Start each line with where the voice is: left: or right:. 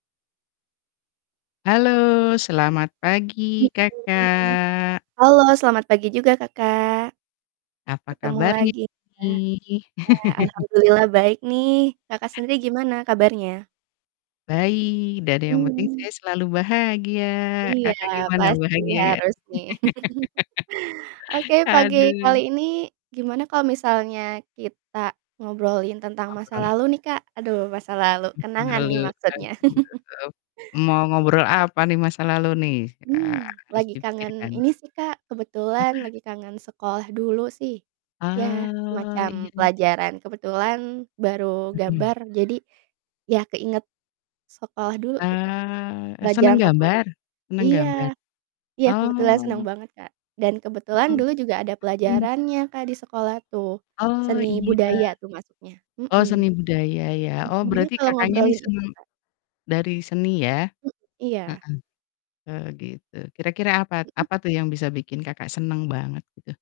left: Halo selamat pagi
right: Mhm,
left: Kakak.
right: halo selamat pagi juga Kakak,
left: Apa
right: ketemu
left: kabarnya
right: lagi ya.
left: nih?
right: Ya alhamdulillah baik nih, Kakak sendiri gimana kabarnya?
left: Baik, dada yang penting
right: Mmm.
left: saya selalu bahagia,
right: Iya
left: Kakak gimana
right: pasti
left: bahagia nggak?
right: harus nih. Oke pagi kali
left: Aduh.
right: ini gimana kalo misalnya kita ngobrolin tentang masa
left: Ngobrol.
right: lalu nih Kak? Aduh masa lalu,
left: M
right: kenangan
left: halo,
right: nih maksudnya.
left: [unintelligible] mau ngobrol apa nih masa lalu nih? Eee,
right: Mmm,
left: harus
right: lagi kangen
left: dipikirkan.
right: ini sih Kak, kebetulan lagi kangen sekolah dulu sih ya
left: Ah,
right: semacam
left: iya iya iya.
right: pelajaran, kebetulan baru
left: Mhm.
right: gambar jadi ya keinget sekolah dulu gitu,
left: Ah, e seneng
right: pelajaran favorit.
left: gambar seneng
right: Iya,
left: gambar?
right: iya kebetulan senang
left: Oh.
right: banget Kak, dan kebetulan
left: Hmm,
right: dulu juga ada
left: mhm.
right: pelajarannya Kak di sekolah tuh,
left: Oh
right: seni
left: iya.
right: budaya tuh masuknya.
left: Oh
right: Mhm.
left: seni budaya ya,
right: Mhm,
left: oh
right: gimana
left: berarti
right: kalau
left: Kakaknya nih
right: ngobrolin itu
left: seneng
right: Kak?
left: dari seni ya.
right: M iya.
left: Heeh. Oh gitu, kira-kira apa t
right: Mhm.
left: apa tuh yang bisa bikin Kakak seneng banget gitu?